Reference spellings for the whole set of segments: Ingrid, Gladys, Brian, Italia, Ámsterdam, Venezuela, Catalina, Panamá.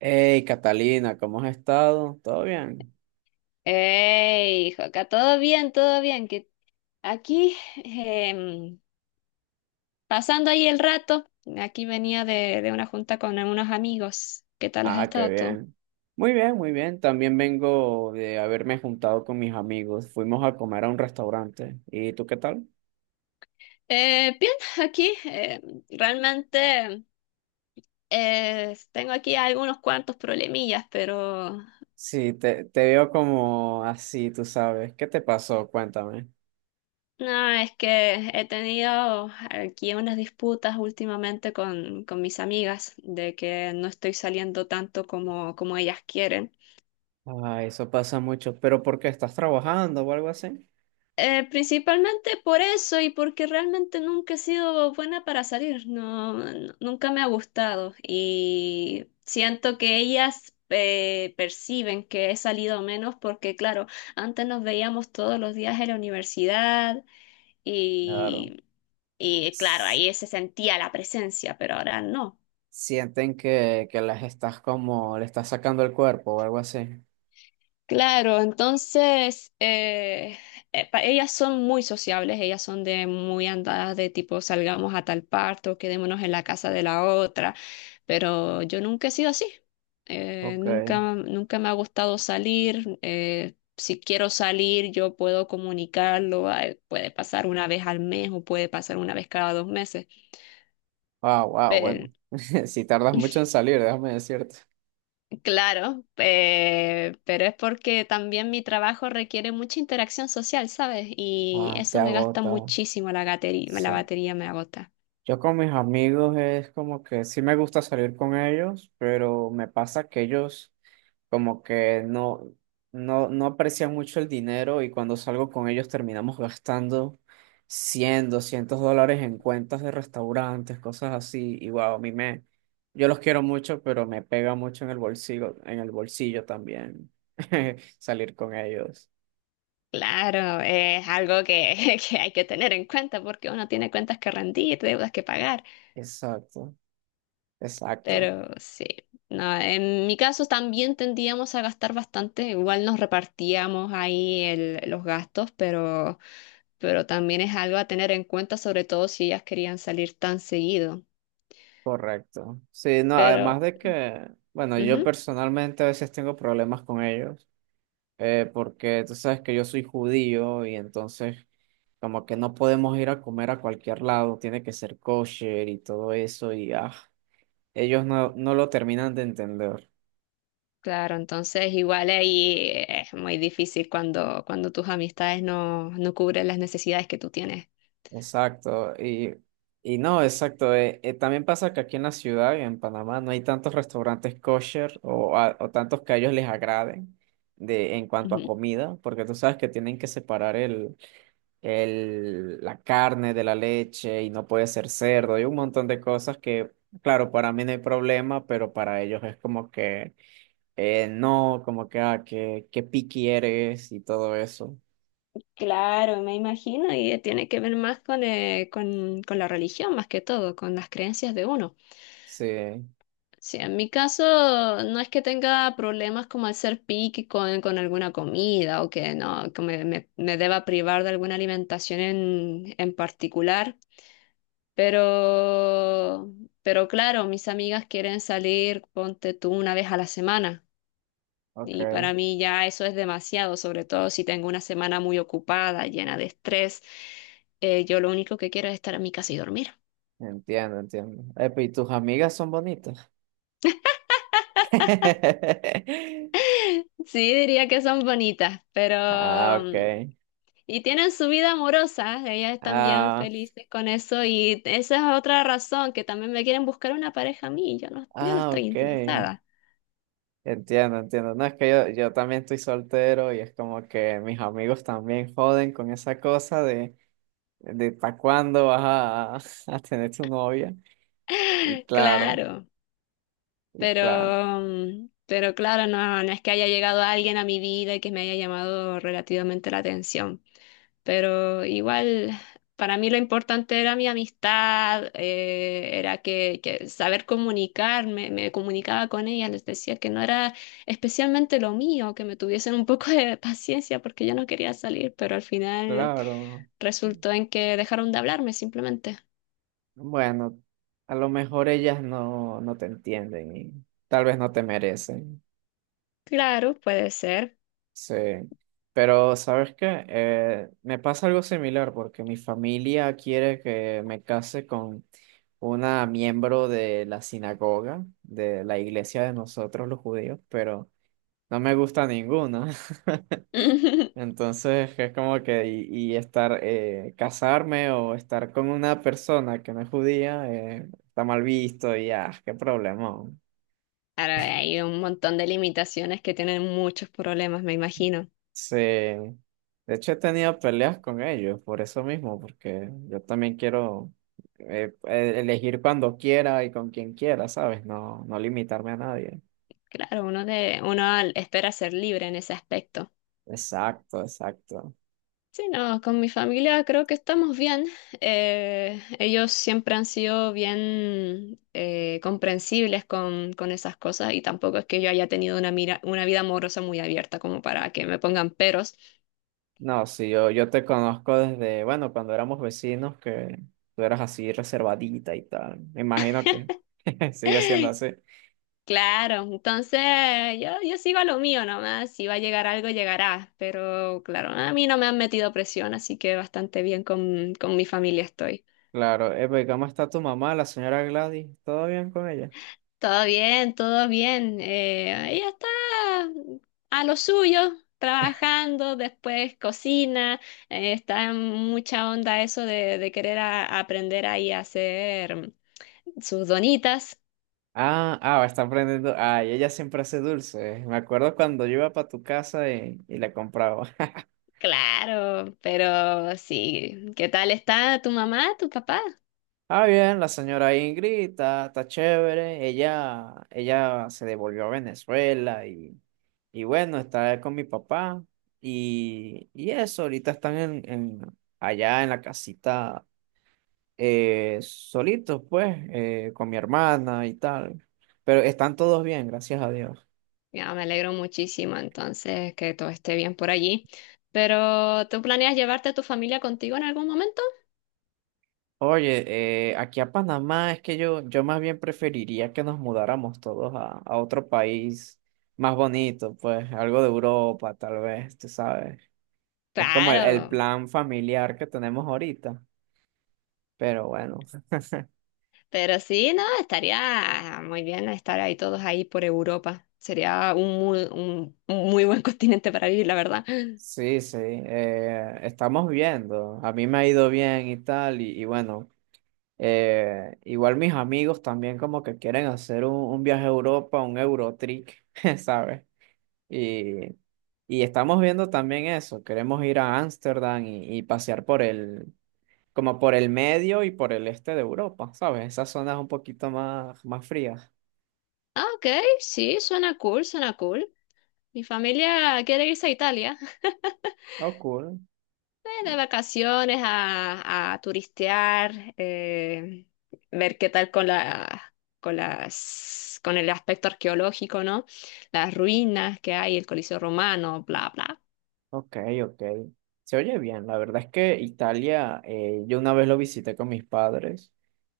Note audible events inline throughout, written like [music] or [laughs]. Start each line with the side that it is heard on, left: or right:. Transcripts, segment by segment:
right: Hey, Catalina, ¿cómo has estado? ¿Todo bien?
left: Hey, hijo, acá todo bien, todo bien. Que aquí, em, pasando ahí el rato, aquí venía de una junta con algunos amigos. ¿Qué tal has
right: Ah, qué
left: estado tú?
right: bien. Muy bien, muy bien. También vengo de haberme juntado con mis amigos. Fuimos a comer a un restaurante. ¿Y tú qué tal?
left: Bien, aquí realmente tengo aquí algunos cuantos problemillas, pero
right: Sí, te veo como así, tú sabes. ¿Qué te pasó? Cuéntame.
left: no, es que he tenido aquí unas disputas últimamente con mis amigas de que no estoy saliendo tanto como ellas quieren.
right: Ah, eso pasa mucho. ¿Pero por qué estás trabajando o algo así?
left: Principalmente por eso y porque realmente nunca he sido buena para salir, no, nunca me ha gustado y siento que ellas perciben que he salido menos porque claro, antes nos veíamos todos los días en la universidad
right: Claro.
left: y, y claro,
right: S-
left: ahí se sentía la presencia, pero ahora no.
right: Sienten que las estás como, le estás sacando el cuerpo o algo así.
left: Claro, entonces ellas son muy sociables, ellas son de muy andadas de tipo salgamos a tal parte o quedémonos en la casa de la otra, pero yo nunca he sido así.
right: Ok.
left: Nunca me ha gustado salir, si quiero salir yo puedo comunicarlo, ah, puede pasar una vez al mes o puede pasar una vez cada dos meses.
right: Ah, wow, bueno. [laughs] Si tardas mucho en salir, déjame decirte.
left: Claro, pero es porque también mi trabajo requiere mucha interacción social, ¿sabes? Y
right: Ah, te
left: eso me gasta
right: agota.
left: muchísimo la
right: Sí.
left: batería me agota.
right: Yo con mis amigos es como que sí me gusta salir con ellos, pero me pasa que ellos como que no, no aprecian mucho el dinero, y cuando salgo con ellos terminamos gastando 100, 200 dólares en cuentas de restaurantes, cosas así. Y wow, yo los quiero mucho, pero me pega mucho en el bolsillo también [laughs] salir con ellos.
left: Claro, es algo que, [laughs] que hay que tener en cuenta porque uno tiene cuentas que rendir, deudas que pagar,
right: Exacto, exacto,
left: pero sí, no, en mi caso también tendíamos a gastar bastante, igual nos repartíamos ahí los gastos, pero también es algo a tener en cuenta, sobre todo si ellas querían salir tan seguido.
right: correcto. Sí, no, además
left: Pero
right: de que, bueno, yo
left: ujú.
right: personalmente a veces tengo problemas con ellos, porque tú sabes que yo soy judío, y entonces como que no podemos ir a comer a cualquier lado, tiene que ser kosher y todo eso, y ah, ellos no, no lo terminan de entender.
left: Claro, entonces igual ahí es muy difícil cuando, cuando tus amistades no, no cubren las necesidades que tú tienes.
right: Exacto, y no, exacto. También pasa que aquí en la ciudad y en Panamá no hay tantos restaurantes kosher, o, o tantos que a ellos les agraden en cuanto a
left: Ujú.
right: comida, porque tú sabes que tienen que separar el, la carne de la leche, y no puede ser cerdo, y un montón de cosas que, claro, para mí no hay problema, pero para ellos es como que no, como que, ah, que picky eres y todo eso.
left: Claro, me imagino, y tiene que ver más con, con la religión, más que todo, con las creencias de uno.
right: Sí,
left: Sí, en mi caso no es que tenga problemas como al ser picky con alguna comida o que no, me deba privar de alguna alimentación en particular. Pero, pero claro, mis amigas quieren salir, ponte tú una vez a la semana.
right: ok.
left: Y para mí ya eso es demasiado, sobre todo si tengo una semana muy ocupada, llena de estrés. Yo lo único que quiero es estar en mi casa y dormir. [laughs]
right: Entiendo, entiendo. Epa, ¿y tus amigas son bonitas? [laughs]
left: Sí, diría que son bonitas, pero
right: Ah,
left: mm,
right: ok.
left: y tienen su vida amorosa, ellas están bien
right: Ah,
left: felices con eso y esa es otra razón que también me quieren buscar una pareja a mí, yo no
right: ah,
left: estoy
right: ok.
left: interesada.
right: Entiendo, entiendo. No, es que yo también estoy soltero, y es como que mis amigos también joden con esa cosa de ¿para cuándo vas a, [laughs] a tener tu novia? Y claro,
left: Claro.
right: y claro,
left: Pero, mm, pero claro, no, no es que haya llegado alguien a mi vida y que me haya llamado relativamente la atención. Pero igual, para mí lo importante era mi amistad, era que saber comunicarme, me comunicaba con ella, les decía que no era especialmente lo mío, que me tuviesen un poco de paciencia porque yo no quería salir, pero al final
right: claro.
left: resultó en que dejaron de hablarme simplemente.
right: Bueno, a lo mejor ellas no, no te entienden y tal vez no te merecen.
left: Claro, puede ser.
right: Sí, pero ¿sabes qué? Me pasa algo similar porque mi familia quiere que me case con una miembro de la sinagoga, de la iglesia de nosotros los judíos, pero no me gusta ninguna. [laughs]
left: [laughs]
right: Entonces es como que y estar, casarme o estar con una persona que no es judía, está mal visto, y ah, qué problema.
left: Ahora hay un montón de limitaciones que tienen muchos problemas, me imagino.
right: Sí, de hecho he tenido peleas con ellos por eso mismo, porque yo también quiero elegir cuando quiera y con quien quiera, ¿sabes? No, no limitarme a nadie.
left: Claro, uno espera ser libre en ese aspecto.
right: Exacto, exacto.
left: Sí, no, con mi familia creo que estamos bien. Ellos siempre han sido bien comprensibles con esas cosas y tampoco es que yo haya tenido una mira, una vida amorosa muy abierta como para que me pongan peros.
right: No, sí, yo te conozco desde, bueno, cuando éramos vecinos, que tú eras así reservadita y tal. Me imagino que [laughs] sigue siendo así.
left: Claro, entonces yo sigo a lo mío nomás, si va a llegar algo, llegará, pero claro, a mí no me han metido presión, así que bastante bien con mi familia estoy.
right: Claro, pues, ¿cómo está tu mamá, la señora Gladys? ¿Todo bien con ella?
left: Todo bien, todo bien. Eh, ella está a lo suyo, trabajando, después cocina, está en mucha onda eso de querer aprender ahí a hacer sus donitas.
right: Ah, ah, está aprendiendo. Ah, y ella siempre hace dulces. Me acuerdo cuando yo iba para tu casa y la compraba. [laughs]
left: Claro, pero sí, ¿qué tal está tu mamá, tu papá?
right: Ah, bien, la señora Ingrid está, está chévere. Ella se devolvió a Venezuela y bueno, está con mi papá. Y, Y eso, ahorita están en, allá en la casita solitos, pues, con mi hermana y tal. Pero están todos bien, gracias a Dios.
left: Ya, me alegro muchísimo entonces que todo esté bien por allí. Pero, ¿tú planeas llevarte a tu familia contigo en algún momento?
right: Oye, aquí a Panamá es que yo más bien preferiría que nos mudáramos todos a otro país más bonito, pues algo de Europa, tal vez, tú sabes. Es como el
left: Claro,
right: plan familiar que tenemos ahorita, pero bueno,
left: pero sí, no, estaría muy bien estar ahí todos ahí por Europa. Sería un muy buen [laughs] continente para vivir, la verdad.
right: [laughs] sí, sí, estamos viendo. A mí me ha ido bien y tal, y bueno, igual mis amigos también como que quieren hacer un viaje a Europa, un Eurotrip, [laughs] ¿sabes? Y, y estamos viendo también eso. Queremos ir a Ámsterdam y pasear por el, como por el medio y por el este de Europa, ¿sabes? Esas zonas un poquito más, más frías.
left: Ah, ok, sí, suena cool, suena cool. Mi familia quiere irse a Italia.
right: Oh, cool.
left: De vacaciones a turistear, ver qué tal con la, con las, con el aspecto arqueológico, ¿no? Las ruinas que hay, el Coliseo Romano, bla, bla.
right: Ok, ok. Se oye bien. La verdad es que Italia, yo una vez lo visité con mis padres,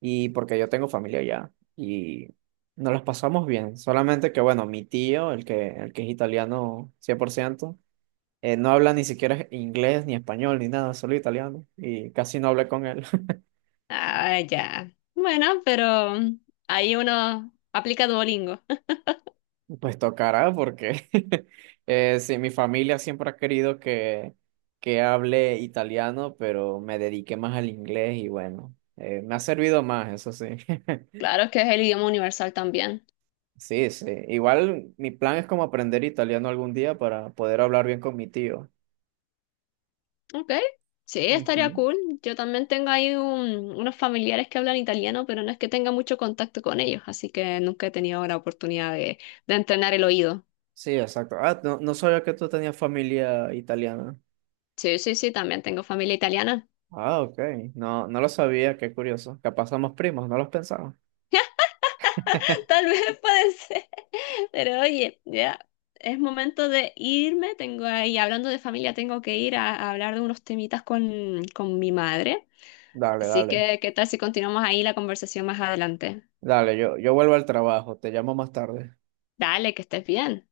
right: y porque yo tengo familia allá y nos las pasamos bien. Solamente que, bueno, mi tío, el que es italiano cien por ciento, no habla ni siquiera inglés, ni español, ni nada, solo italiano. Y casi no hablé con él. [laughs]
left: Ah, ya. Bueno, pero ahí uno aplica Duolingo.
right: Pues tocará porque [laughs] sí, mi familia siempre ha querido que hable italiano, pero me dediqué más al inglés, y bueno, me ha servido más, eso sí. [laughs]
left: Claro que es el idioma universal también.
right: Sí, sí. Igual mi plan es como aprender italiano algún día para poder hablar bien con mi tío.
left: Ok, sí, estaría
right: Ujú.
left: cool. Yo también tengo ahí unos familiares que hablan italiano, pero no es que tenga mucho contacto con ellos, así que nunca he tenido la oportunidad de entrenar el oído.
right: Sí, exacto. Ah, no, no sabía que tú tenías familia italiana.
left: Sí, también tengo familia italiana.
right: Ah, ok. No, no lo sabía, qué curioso. Capaz somos primos, no los pensamos.
left: [laughs]
right: [laughs]
left: Tal vez puede ser. Pero oye, ya es momento de irme. Tengo ahí, hablando de familia, tengo que ir a hablar de unos temitas con mi madre.
right: Dale,
left: Así
right: dale.
left: que, ¿qué tal si continuamos ahí la conversación más adelante?
right: Dale, yo vuelvo al trabajo, te llamo más tarde.
left: Dale, que estés bien.